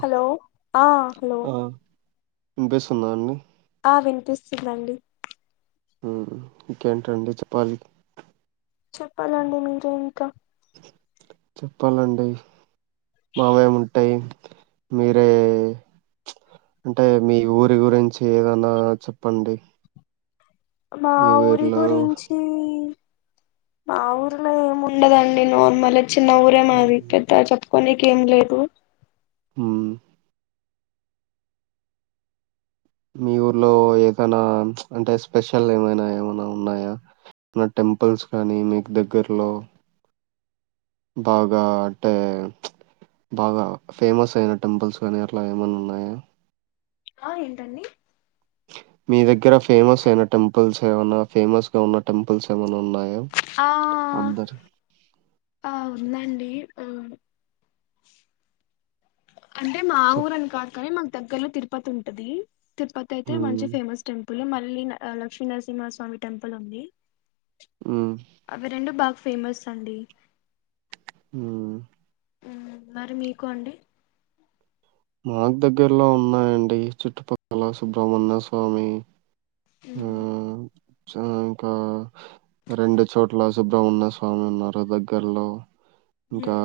Hello, ఆ hello. ఆ వినిపిస్తుందా, అండి. ఆ వినిపిస్తుందండి. ఉమ్, ఇంకేంటండీ, చెప్పాలి. చెప్పాలండి, మీరె ఇంకా. చెప్పాలండి. మామేముంటాయ్. మిరే అంటే మీ ఊరి గురించి ఏదన్నా చెప్పండి మా మీ ఊరి ఊర్లో గురించీ మా ఊర్లొ ఏమి ఉండదండి నార్మల్ చిన్న ఊరే మాది పెద్ద చెప్ పోనీకేం లేదు మ్మ్ మీ ఊర్లో ఏదనా అంటే స్పెషల్ ఏమైనా ఏమైనా ఉన్నాయా ఏమైన టెంపుల్స్ కానీ మీకు దగ్గరలో బాగా అంటే బాగా ఫేమస్ అయిన టెంపుల్స్ కనీ అట్ల ఏమైనా ఉన్నాయా అ ఏంటండి మీ దగ్ ఇక్కర ఫేమస్ అయిన టెంపుల్స్ ఏమన్నా ఫేమస్ గా ఉన్న టెంపుల్స్ ఏమన ఉన్నాయ ఆ అందరు ఆ ఉందండి ఆ అంటే మా చెప్ ఊరని కాదు కాని మాకు దగ్గర్ లో తిరుపతి ఉంటది తిరుపతి అయితే హ్మ్ మంచి ఫేమస్ టెంపుల్ పుల మళ్ళీ లక్ష్మీనరసింహ స్వామి టెంపుల్ ఉంది హ్మ్ అవి రెండు బఫ్ ఫేమస్ అండి హుమ్ మరి మీకు అండి మాక్ దగ్గర్లో ఉన్నాయండి చుట్టుపక్కల సుబ్రహ్మణ్య స్వామి ఊహుమ్ సో ఇంకా రెండు చోట్ల సుబ్రహ్మణ్య స్వామి ఉన్నారు దగ్గర్లో ఇంకా ఉ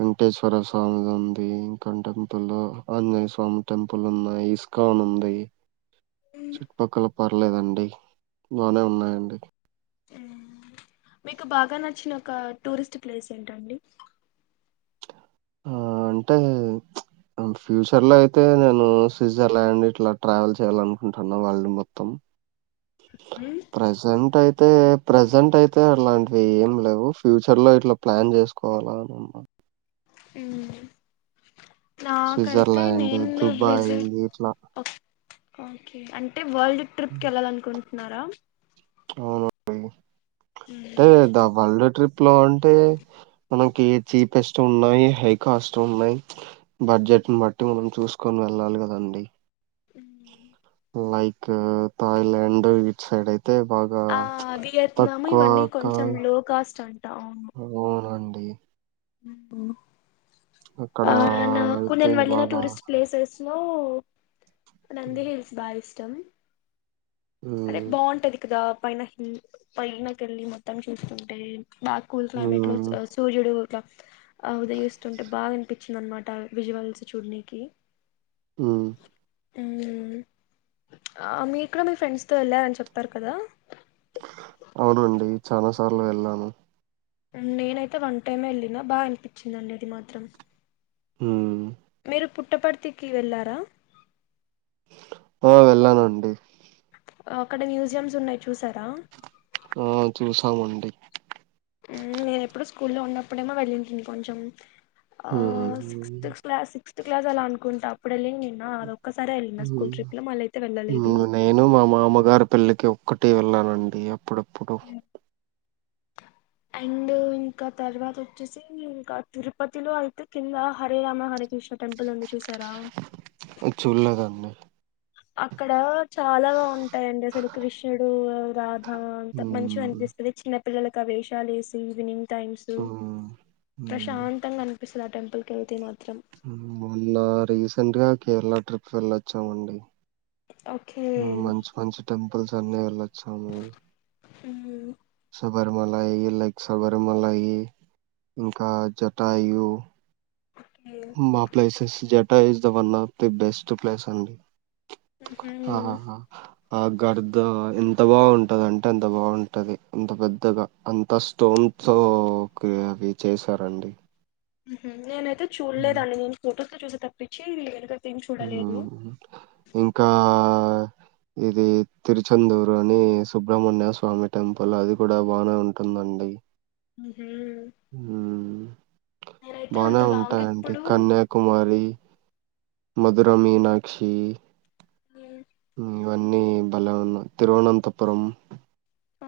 వెంకటేశ్వర స్వామి దుంది క్కన్ టెంపుల్లో ఆంజనేయ స్వామి టెంపుల్ ఉన్నాయి ఇస్కాన్ అని ఉంది చుట్పక్కల పర్లేదండి బానే ఉన్నాయండి ఉమ్ మీకు బాగా నచ్చిన ఒక టూరిస్ట్ ప్లేస్ ఏంటండి ఆ అంటే ఫ్యూచర్ లో అయితే నేను స్విట్జర్లాండ్ ఇట్లా ట్రావెల్ చేయ్యాలనుకుంటున్నా వాళ్ళు మొత్తం ఉమ్, ప్రెజెంట్ అయి అయితే ప్రెజెంట్ అయితే అలాంటివి ఏం లేవు ఫ్యూచర్ లో ఇట్లా ప్లాన్ చేసుకోవాలా అని ఉన్నా ఉమ్ నా కైతే స్విట్జర్‌లాండ్, నేను దుబాయ్ విజిట్ ఇట్లా ఓకే అంటే వాల్డ్ ట్రిప్కెల్లాలనుకుంటు ఉన్నారా అవున [unintelligible] టే మ్మ్, ద హాల్డే ట్రిప్ ప్ లో అంటే మనకి చీపెస్ట్ ఉన్నాయి హై కాస్ట్ ఉన్నాయి బడ్జెట్ ని బట్టి మనం చూసుకొని వెళ్ళాలి కదండి మ్మ్. లైక్ థాయ్లండ్ ఇట్ సైడై తే బాగా ఆ వియత్నాం తక్కువ ఇవన్నీ కొంచెం లో కాస్ట్ అంట [inaudible] అవునం మ్మ్ పోవును అక్కడ ఆ నాకు అయితే నేను వెళ్ళిన బాగా టూరిస్ట్ ప్లేసెస్ లో నంది హ్మ్. హిల్స్ బాయిస్ తం అదే హ్మ్. బావుంటది కదా పైన హాల్ పైనకెళ్ళి మొత్తం చూస్తుంటే బా కూల్ క్లైమేట్ లో హ్మ్. సూర్యుడు ఆ ఉదయిస్తుంటే బాగా అనిపిచ్చింది అనమాట విజువల్స్ చూడనికి మ్మ్ మ్మ్ ఆ మీ ఇక్కడ మీ ఫ్రెండ్స్ తో వెళ్ళారని చెప్పారు కదా అవునండి చాలా సార్లు వెళ్ళాను నేనైతే వన్ టైమ్ ఎళ్ళినా బా అనిపిచ్చిందండి అది మాత్రం మ్మ్ [unintelligible] పుట్టపర్తికి వెళ్ళారా ఆ వెళ్ళానండి అక్కడ మ్యూజియమ్స్ ఉన్నాయి చూసారా ఆ చూశామండి మ్మ్ నేను ఎప్పుడో స్కూల్లో ఉన్నప్పుడేమో వెళ్ళింటిని కొంచెం ఆ హ్మ్ సిక్త్స్ క్లాసి [unintelligible] సిక్త్స్ క్లాస్ అలా అనుకుంట అప్పుడెళ్ళిన్నిన్నా ఆరో మ్మ్ నేను మా మామగారు పెళ్లికి క్కటే వెళ్ళానండి అప్పుడు పుటో అండ్ ఇంకా తర్వాత వచ్చేసి ఇంకా తిరుపతిలో అయితే కింద హరేరామ హరకృష్ణ టెంపుల్ ఉంది చూశారా చూడలేదండి. అక్కడ చాలా బావుంటాయండి అసలు కృషుడు [inaudible] రాద్ ఆ అంతా మంచిగ హ్మ్ అనిపిస్తుది చిన్న పిల్లలకు అవేషాలు వేసి ఈవినింగ్ టైమ్స్ హ్మ్ హ్మ్ ప్రశాంతంగా అన్ పిస్తది టెంపుల్ కెళ్తే మాత్ మొన్న రీసెంట్గా కేరళ ట్రిప్ వెళ్ళొచ్చామండి ఓకే మంచి మంచి టెంపుల్స్ ధన్యఓళ్ళ [unintelligible] సమ్ ఉమ్ స శబరిమలయి లైక్ సబరిమలయి ఇంకా జటాయు ఓకే. మా ప్లేసెస్ జట్ టాయువు one of the best place అండి ఉహు. ఆ ఆ గర్ద ఎన్ ఎంత బాగుంటుంది అంటే అంత బాగుంటది అంత పెద్దగా అంత స్టోన్తో అవి చేసారండి ఉహు నేను తే తే చూళ్ళేదండీ నేను ఫోటోస్ చూస తప్పించి ఎ హుమ్ ఇంకా ఇది తిరుచందూరు అని సుబ్రహమణ్య స్వామి టెంపుల్ అది కూడా బానే ఉంటుందండి ఉ ఉమ్ నేనైతే అంత బానే లాంగ్ ఉంటాయండి ఇప్పుడు కన్యాకుమారి మధుర మీనాక్షి ఉమ్, ఉమ్ ఇవన్నీ బలన్నా తిరువనంతపురం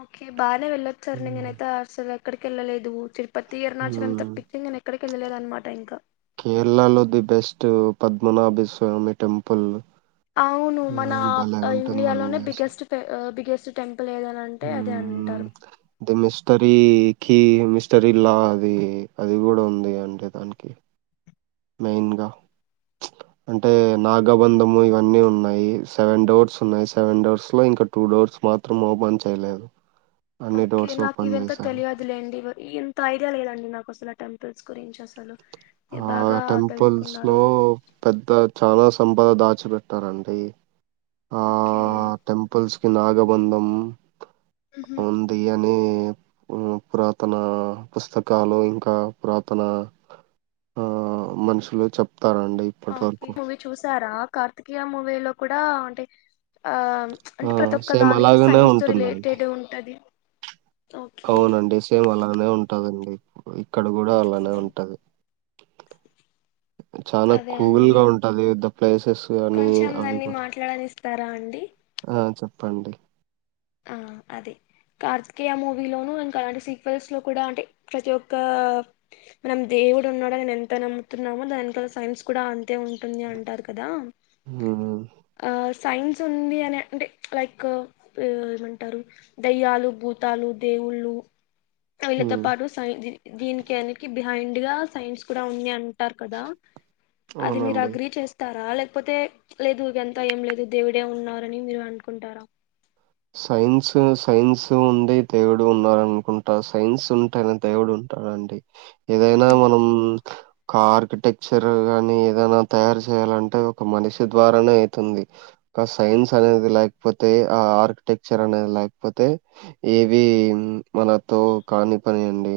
ఓకే బాయ్ అ వెళ్ళచ్చార్ ఉమ్, నేనయితే ఆస్టల్ కి ఇక్కడికెళ్ళలేదు ఊరికే [inaudible] ప్రతి ఇయర్ అరుణాచలం ఉమ్. తప్పించి నేను ఎక్కడికి వెళ్ళలేదన్నమాట ఇంకా కేరళలో the best Padmanabha Swamy temple అవును మన ఆ భలే ఇండియాలోనే ఉంటుందండి అసలు బిగ్గెస్ట్ పె బిగ్గెస్ట్ చెప్పలేదని అంటే అది అంటారు టరీ కీ మిస్టరీ లా అది అది కూడా ఉంది అండి దానికి మెయిన్గా చుప్ అంటే నాగబంధము ఇవన్నీ ఉన్నాయి సెవెన్ డోర్స్ ఉన్నాయి. సెవెన్ డోర్స్ లో ఇంకా టూ డోర్స్ మాత్రం ఓపెన్ చేయలేదు అన్ని ఓకే డోర్స్ నాకు ఓపెన్ ఇవెంత చేశాను తెలియదులేండి ఇంత ఐడియా లేదండి నాకు అసలు టెంపుల్స్ గురించి అసలు మీరు ఆ బాగా టెంపుల్స్ లో తెలుసుకున్నారు పెద్ద చాలా సంప బ దాచిపెట్టరండి ఓకే నాగబంధం ఉహు ఉంది అని పురాతన పుస్తకాలు ఇంకా పురాతన మనుషులు చె తరంట ఇప్పటి వరకు సారా కార్తీకీయ మూవి లో కూడా అంటే ఆ ఆ అంటే ప్రతి ఒక్క సేమ్ దానికి అలాగనే సైన్స్ తో ఉంటుందండి రిలేటెడ్ ఉంటది ఓకే అవునండి సేమ్ అలానే ఉంటదండి ఇక్కడ కూడా అలానే ఉంటది చాలా అదే కుల్గా అండి గా ఉంటది ద ప్లేసెస్ అని కొంచెం అవి నన్ని కూడా మాట్లాడనిస్తారా అండి ఆ చెప్ చేపండి ఆ అదే కార్తికేయ మూవీలోనూ ఇంకా అలాంటి సీక్వెల్స్ లో కూడా అంటే ప్రతి ఒక్క మనం దేవుడు ఉన్నాడు నే ఎంత నమ్ముతున్నామో దానిక సైన్స్ కూడా అ ఉంటుంది అంటారు కదా హ్మ్. సైన్స్ ఉంది అని అంటే లైక్ ఏమంటారు దయ్యాలు భూతాలు దేవుళ్ళు వీళ్ళతో హ్మ్. పాటు సాయి దీనికి వెననికి బిహైండ్ గా సైన్స్ కూడా ఉంది అంటారు కదా అది మీరు అవునండి. అగ్రీ చేస్తారా లేక లేకపోతే లేదు ఇది అంత ఏం లేదు దేవుడే ఉన్నారని మీరు అనుకుంటారా సైన్స్ సైన్స్ ఉంది దేవుడు ఉన్నడు అనుకుంటా సైన్స్ ఉంటేనే దేవుడు ఉంటాడండి ఏదైనా ఉమ్ మనం ఒక ఆర్కిటెక్చర్ కాని ఏదైనా తయారు చేయాలంటే ఒక మనిషి ద్వారానే అవుతుంది ఒక సైన్స్ అనేది లేకపోతే ఆ ఆర్ టెక్చర్ అనేది లేకపోతే ఏవి మనతో కాని పని అండి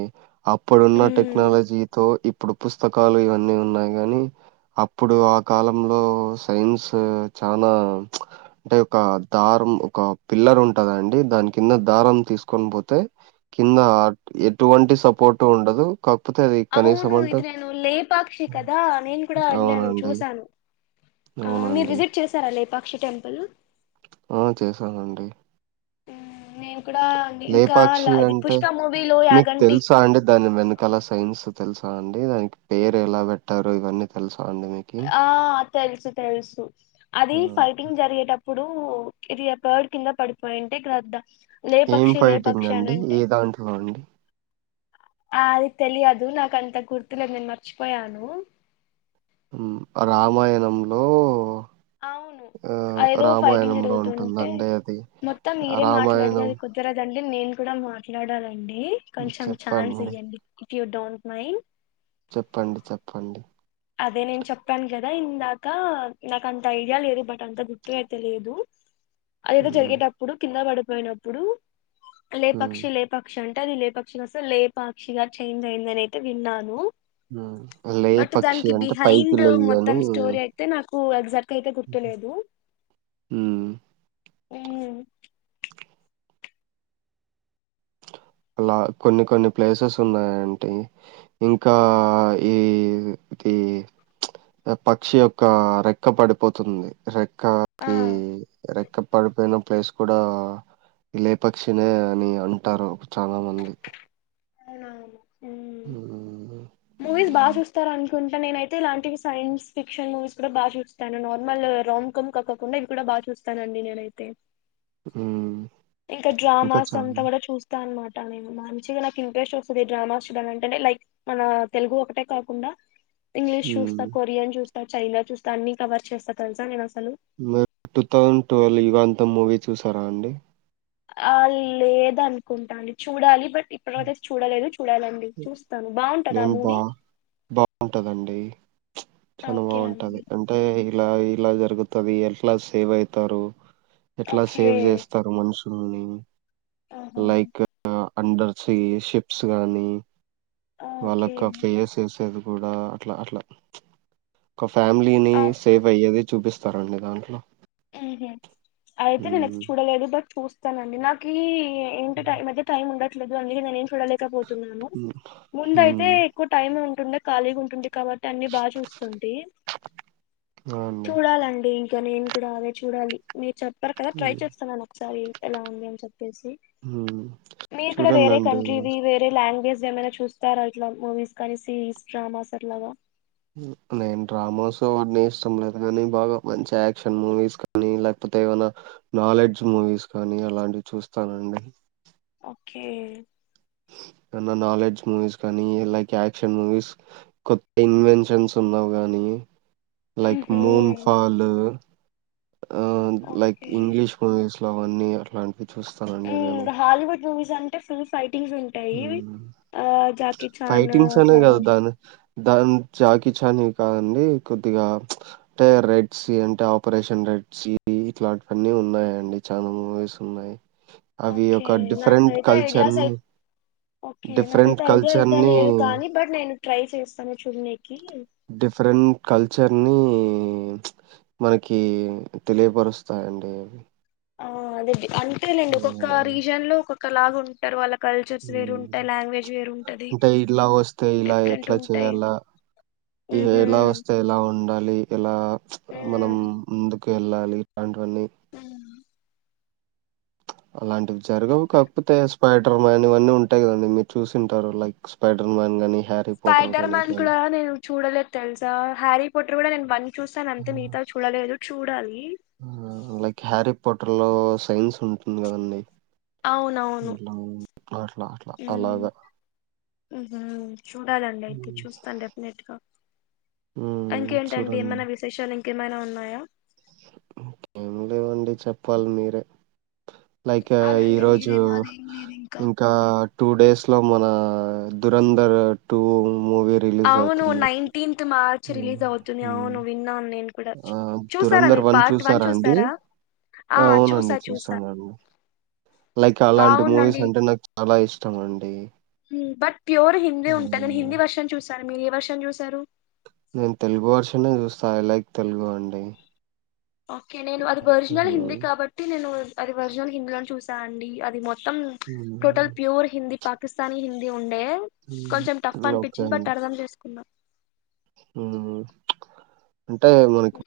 అప్పుడున్న ఉమ్. టెక్నాలజీతో ఇప్పుడు పుస్తకాలు ఇవన్నీ ఉన్నాయి కానీ అప్పుడు ఆ కాలంలో సైన్స్ చాలా అంటే ఒక దారం ఒక పిల్లర్ ఉంటదండి దాని కింద దారం తీసుకొని పోతే కింద ఎటువంటి సపోర్ట్ ఉండదు కాకపోతే అది కనీసం అవును అంటే ఇది నేను లేపాక్షి కదా నేను కూడా వెళ్ళాను అవునండి చూసాను ఆ మీరు అవునండి విజిట్ చేసారా లేపా పక్షి టెంపుల్ ఆ చేసానండి ఉమ్, నేను కూడా అండి. ఇంకా లేపాక్షి ల- ఇది అంటే పుష్ప మూవీలో మీకు యాగంటి తెలుసా అండి దాని వెనకాల సైన్స్ తెలుసా అండి దానికి పేరు ఎలా పెట్టారు ఇవన్నీ తెలుసుా ఆ తెలుసు తెలుసు అది ఆ ఫైటింగ్ జరిగేటప్పుడు పు ఇది బర్డ్ కింద పడిపోయింటే గ్రద్ద లే ఏం పక్షి లే ఫైటింగ్ పక్షి అని అండి అంటే ఏ దాంట్లో అండి ఆ అది తెలియదు నాకు అంత గుర్తులేద్ నేను మర్చిపోయాను రామాయణంలో అవును ఆ అ ఏదో ఫైటింగ్ రామాయణంలో జరుగుతుంటే ఉంటుందండి అది మొత్తం ఆ మీరే మాట్లాడితే రామాయణం అది కుదరదండి అంటే నేను కూడా మాట్లాడాలన్ ండి కొంచెం ఛాన్స్ చెప్పండి ఇయ్యండి యూ డోంట్ మైండ్ చెప్పండి చెప్పండి అదే నేను చెప్పాను కదా ఇందాక నాకు అంత ఐడియా లేదు బట్ అంత గుర్తు అయితే లేదు అదేదో హ్మ్ జరిగేటప్పుడు కింద పడు పోయినప్పుడు లే హ్మ్ పక్షి లేపాక్షి అంటే టే అది లేపక్షిగా అసలు లేపాక్షిగా చేంజ్ అయ్యింది అనైతే విన్నాను బట్ లేపక్షి దానికి బిహైండ్ మొత్తం స్టోరీ అయితే నాకు హు ఏక్షక్ట్ యితే గుర్తులేదు హ్మ్ అలా కొన్ని కొన్ని ప్లేసెస్ ఉన్నాయంటీ ఇంకా ఈ కాకి ఆ రెక్క పడిపోయిన ప్లేస్ కూడా లే పక్షిినే అని అంటారు చాలా మంది అవునావును హ్మ్ మూవీస్ బాగా చూస్తారా అన్ కుంట నేనైతే ఇలాంటి సైన్స్ ఫిక్షన్ మూవీస్ కూడా బాగా చూస్తాను నార్మల్ రామ్ కొమ్ కక్కకుండా ఇది కూడా బాగా చూస్తానండి నేనైతే హు ఇంకా డ్రామాస్ అంతా కూడా చూస్తా అన్నమా ట నేను మంచిగా నాకు ఇంట్రెస్ట్ వస్తుంది ఈ డ్రామాస్ నింటంటే లైక్ మన తెలుగు ఒకటే కాకుండా ఇంగ్లిష్ చూస్తా హ్మ్ కొరియన్ చూస్త చైనా చూస్త అన్ని కవర్ చేస్తా తెలుసా నేను అస్ మీరు టు థౌసేండ్ టువెల్ యుగంతంమూవీ చూసారా అండి ఆ లేదనుకుంటా అండి చూడాలి బట్ ఇప్పటికతే చూడలేదు చూడాలండి చూస్తాను బాగుంటది ఆ నేను బా మూవీ చాలా ఓకే అండి బాగుంటది. అంటే ఇలా ఇలా జరుగుతద. ఎట్లా సేవ్ అయితారు? ఎట్లా ఓకే సేవ్ చేస్తారు. మనుష్ ల్ని ఆహా లైక్ అండర్స్ సి షిప్స్ గానీ ఓకే వాళ్ళక పేయసేసేద్ కూడా అట్లా అట్లా. ఒక ఫ్యామిలీని ఆ సేవ్ అయ్యేద్ చూపిస్తారంండి. దాంట్లో ఉహ్ హు అయితే నేను ఎప్ మ్మ్ చూడలేదు. బట్ చూస్ స్తానండి. నాకు ఈ ఎం టి మధ్య టైం ఉండాట్ ట్లేదు. అందుకే నేనేం చూడలేకపోతున్నాను. ముందైతే మ్మ్ ఎక్కువ్ టైం టుండే ఖాళగా ఉంటుండే. ఇప్ కాబట్టి అన్ని బాగా చూస్తుంటి. ఆ అండి చూడాలండి. కానీ ఏం ఇప్పుడు అదే చూడాలి. మీరు చప్ రకద ట్రై చేస్తున్నాను. ఒకసారి ఎలా ఉంది అని చెప్పేసి. మ్మ్ మీరు కూడా వేరే చూడండండి కంట్రీది వేరే లాంగ్వేజ్ జ్ ఏమైనా చూస్తారా? ఇట్లా మూవీస్ కానీ సిరీస్, డ్రామాస్ అట్లాగా. నేను డ్రామాస్ అన్నీ ఇష్టం లేదు. కానీ బాగా మంచి యాక్షన్ మూవీస్ కానీ, లేకపోతే ఏమైనా నాలెడ్జ్ మూవీస్ కానీ అలాంటివి చూస్తానండి. ఓకే అన్న నాలెడ్జ్ మూవీస్ కానీ లైక్, యాక్షన్ మూవీస్ కొత్ ఇన్వెన్షన్స్ ఉన్నావి. గానీ లైక్ ఉహు మూన్ ఫలు ఆగ్ లైక్ ఓకే ఇంగ్లీష్ మువీస్. అవన్నీ అట్లాంటివ్ చూస్తానండి. నేను ఉమ్ హాలీవుడ్ మూవీస్ అంటే ఫుల్ ఫైట్ టింగ్స్ ఉంటాయి ఇవి హ్మ్. ఆహ్ జాకిఛాన్ అట్లా! దాన్ జాకి చాన్వి కాదండి. కొద్దిగా అంటే రెడ్. సి. అంటే ఆపరేషన్ రెడ్. సి. ఇట్లాంటివన్నీ ఉన్నాయండి. చానా మూవీస్ ఉన్నాయి. అవి ఓకే ఒక డిఫరెంట్ నాకైతే కల్చర్ ఐడియాస్ ని అయి ఓకే నాకైతే ఐడియా అయితే లేదు కాని! బట్ నేను ట్రై చేస్తాను. చున్నీకి డిఫరెంట్ కల్చర్ ని హ్మ్ మనకి తెలియపరుస్తాయి అండి. ఆ అదేది అంతే లేండి ఒకోక్క రీజన్ లో ఒకొక్క ఒక లాగా ఉంటారు వాళ్ళ కల్చర్స్ వేరు హ్ ఉంటాయి లాంగ్వేజ్ వేరు ఉంటది అంటే ఇట్లా వస్తే ఇలా డిఫరెంట్ ఎట్లా ఉంటాయి చేయాలా ఉహు ఎలా వస్తే ఎలా ఉండాలి. ఎలా మనం ఉమ్, ముందుకు ఏళ్ళలీ [unintelligible] అన్నీ ఉమ్. అలాంటివి జరగవు కాకపోతే స్పైడర్ మ్యాన్ ఇవన్నీ ఉంటాయి. కదండి మీరు చూసింటారు లైక్ స్పైడర్ మ్యాన్ గని స్పైడర్ మ్యాన్ కూడా నేను చూడలేదు తెలుసా హ్యారీ పోట్ టార్ కూడా నేను పం చూస్తాను ఆ! అంతే మిగతా చూడలేదు చూడాలి. లో సైన్స్ ఉంటుంది కదండి. అవునవును అట్లా అట్లా హ్మ్ అలాగా. హ్ హు చూడాలండి. అయితే హ్మ్. చూస్తాను డెఫినెట్ గా హ్మ్. అంకేంటండి ఏమన్న విశేషాలు ఇం ఏమైనా ఉన్నాయా ఎమ్ లేవండి. చెప్పాలి మీరే లైక్ చెప్పాలండి ఈరోజు మీరే మాదేం లేదు ఇంకా టూ డేస్లో మన దురంధర్ టూ మూవీ రిలీజ్ అవును అవుతుంది నైన్టీంత్ మార్ ర్చికి హ్మ్ రిలీస్ అవుతుంది హ్మ్ ఆవును విన్నన్ ఆ దురంధర వన్ చూసారా అండి. ఆ చూసా అవునండి చూసా చూసానండి లైక్ అలాంటి బాగుందండి మూవీస్ అంటే నాకు చాలా ఇష్టం అండి. బట్ ప్యూర్ హిందీ ఉంటది. నేను హ్మ్. హిందీ వర్షం చూస సార్ మీరు ఏ వర్షన్ జుసారు. నేను తెలుగు వర్షనే జుస్తా ఐ లైక్ తెలుగు అండి. ఓకే నేను అది ఒరిజినల్ హిందీ హ్మ్. కాబట్టి నేను అది ఒరిజినల్ హిందీ లోనే చూస్ అండి అది మొత్తం సం టోటల్ హ్మ్. ప్యూర్ హిందీ పాకిస్తాని హింది ఉం టే హ్మ్. కొంచెం టఫ్ ఓకే అనిపించింది. బట్ అండి. అర్థం చేసుకున్న అంటే మనకి